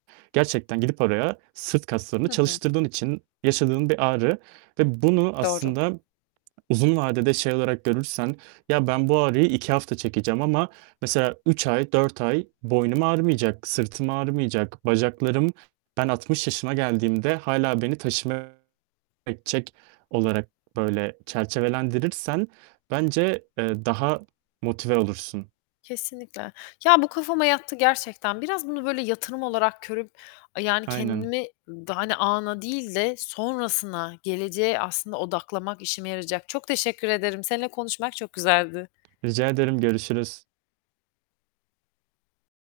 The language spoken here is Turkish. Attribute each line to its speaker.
Speaker 1: Gerçekten gidip oraya sırt kaslarını
Speaker 2: Hı hı.
Speaker 1: çalıştırdığın için yaşadığın bir ağrı ve bunu
Speaker 2: Doğru.
Speaker 1: aslında, uzun vadede şey olarak görürsen, "Ya, ben bu ağrıyı 2 hafta çekeceğim ama mesela 3 ay, 4 ay boynum ağrımayacak, sırtım ağrımayacak, bacaklarım ben 60 yaşıma geldiğimde hâlâ beni taşıma edecek." olarak böyle çerçevelendirirsen bence, eee, daha motive olursun.
Speaker 2: Kesinlikle. Ya, bu kafama yattı gerçekten. Biraz bunu böyle yatırım olarak görüp yani
Speaker 1: Aynen.
Speaker 2: kendimi daha hani ana değil de sonrasına, geleceğe aslında odaklamak işime yarayacak. Çok teşekkür ederim. Seninle konuşmak çok güzeldi.
Speaker 1: Rica ederim. Görüşürüz.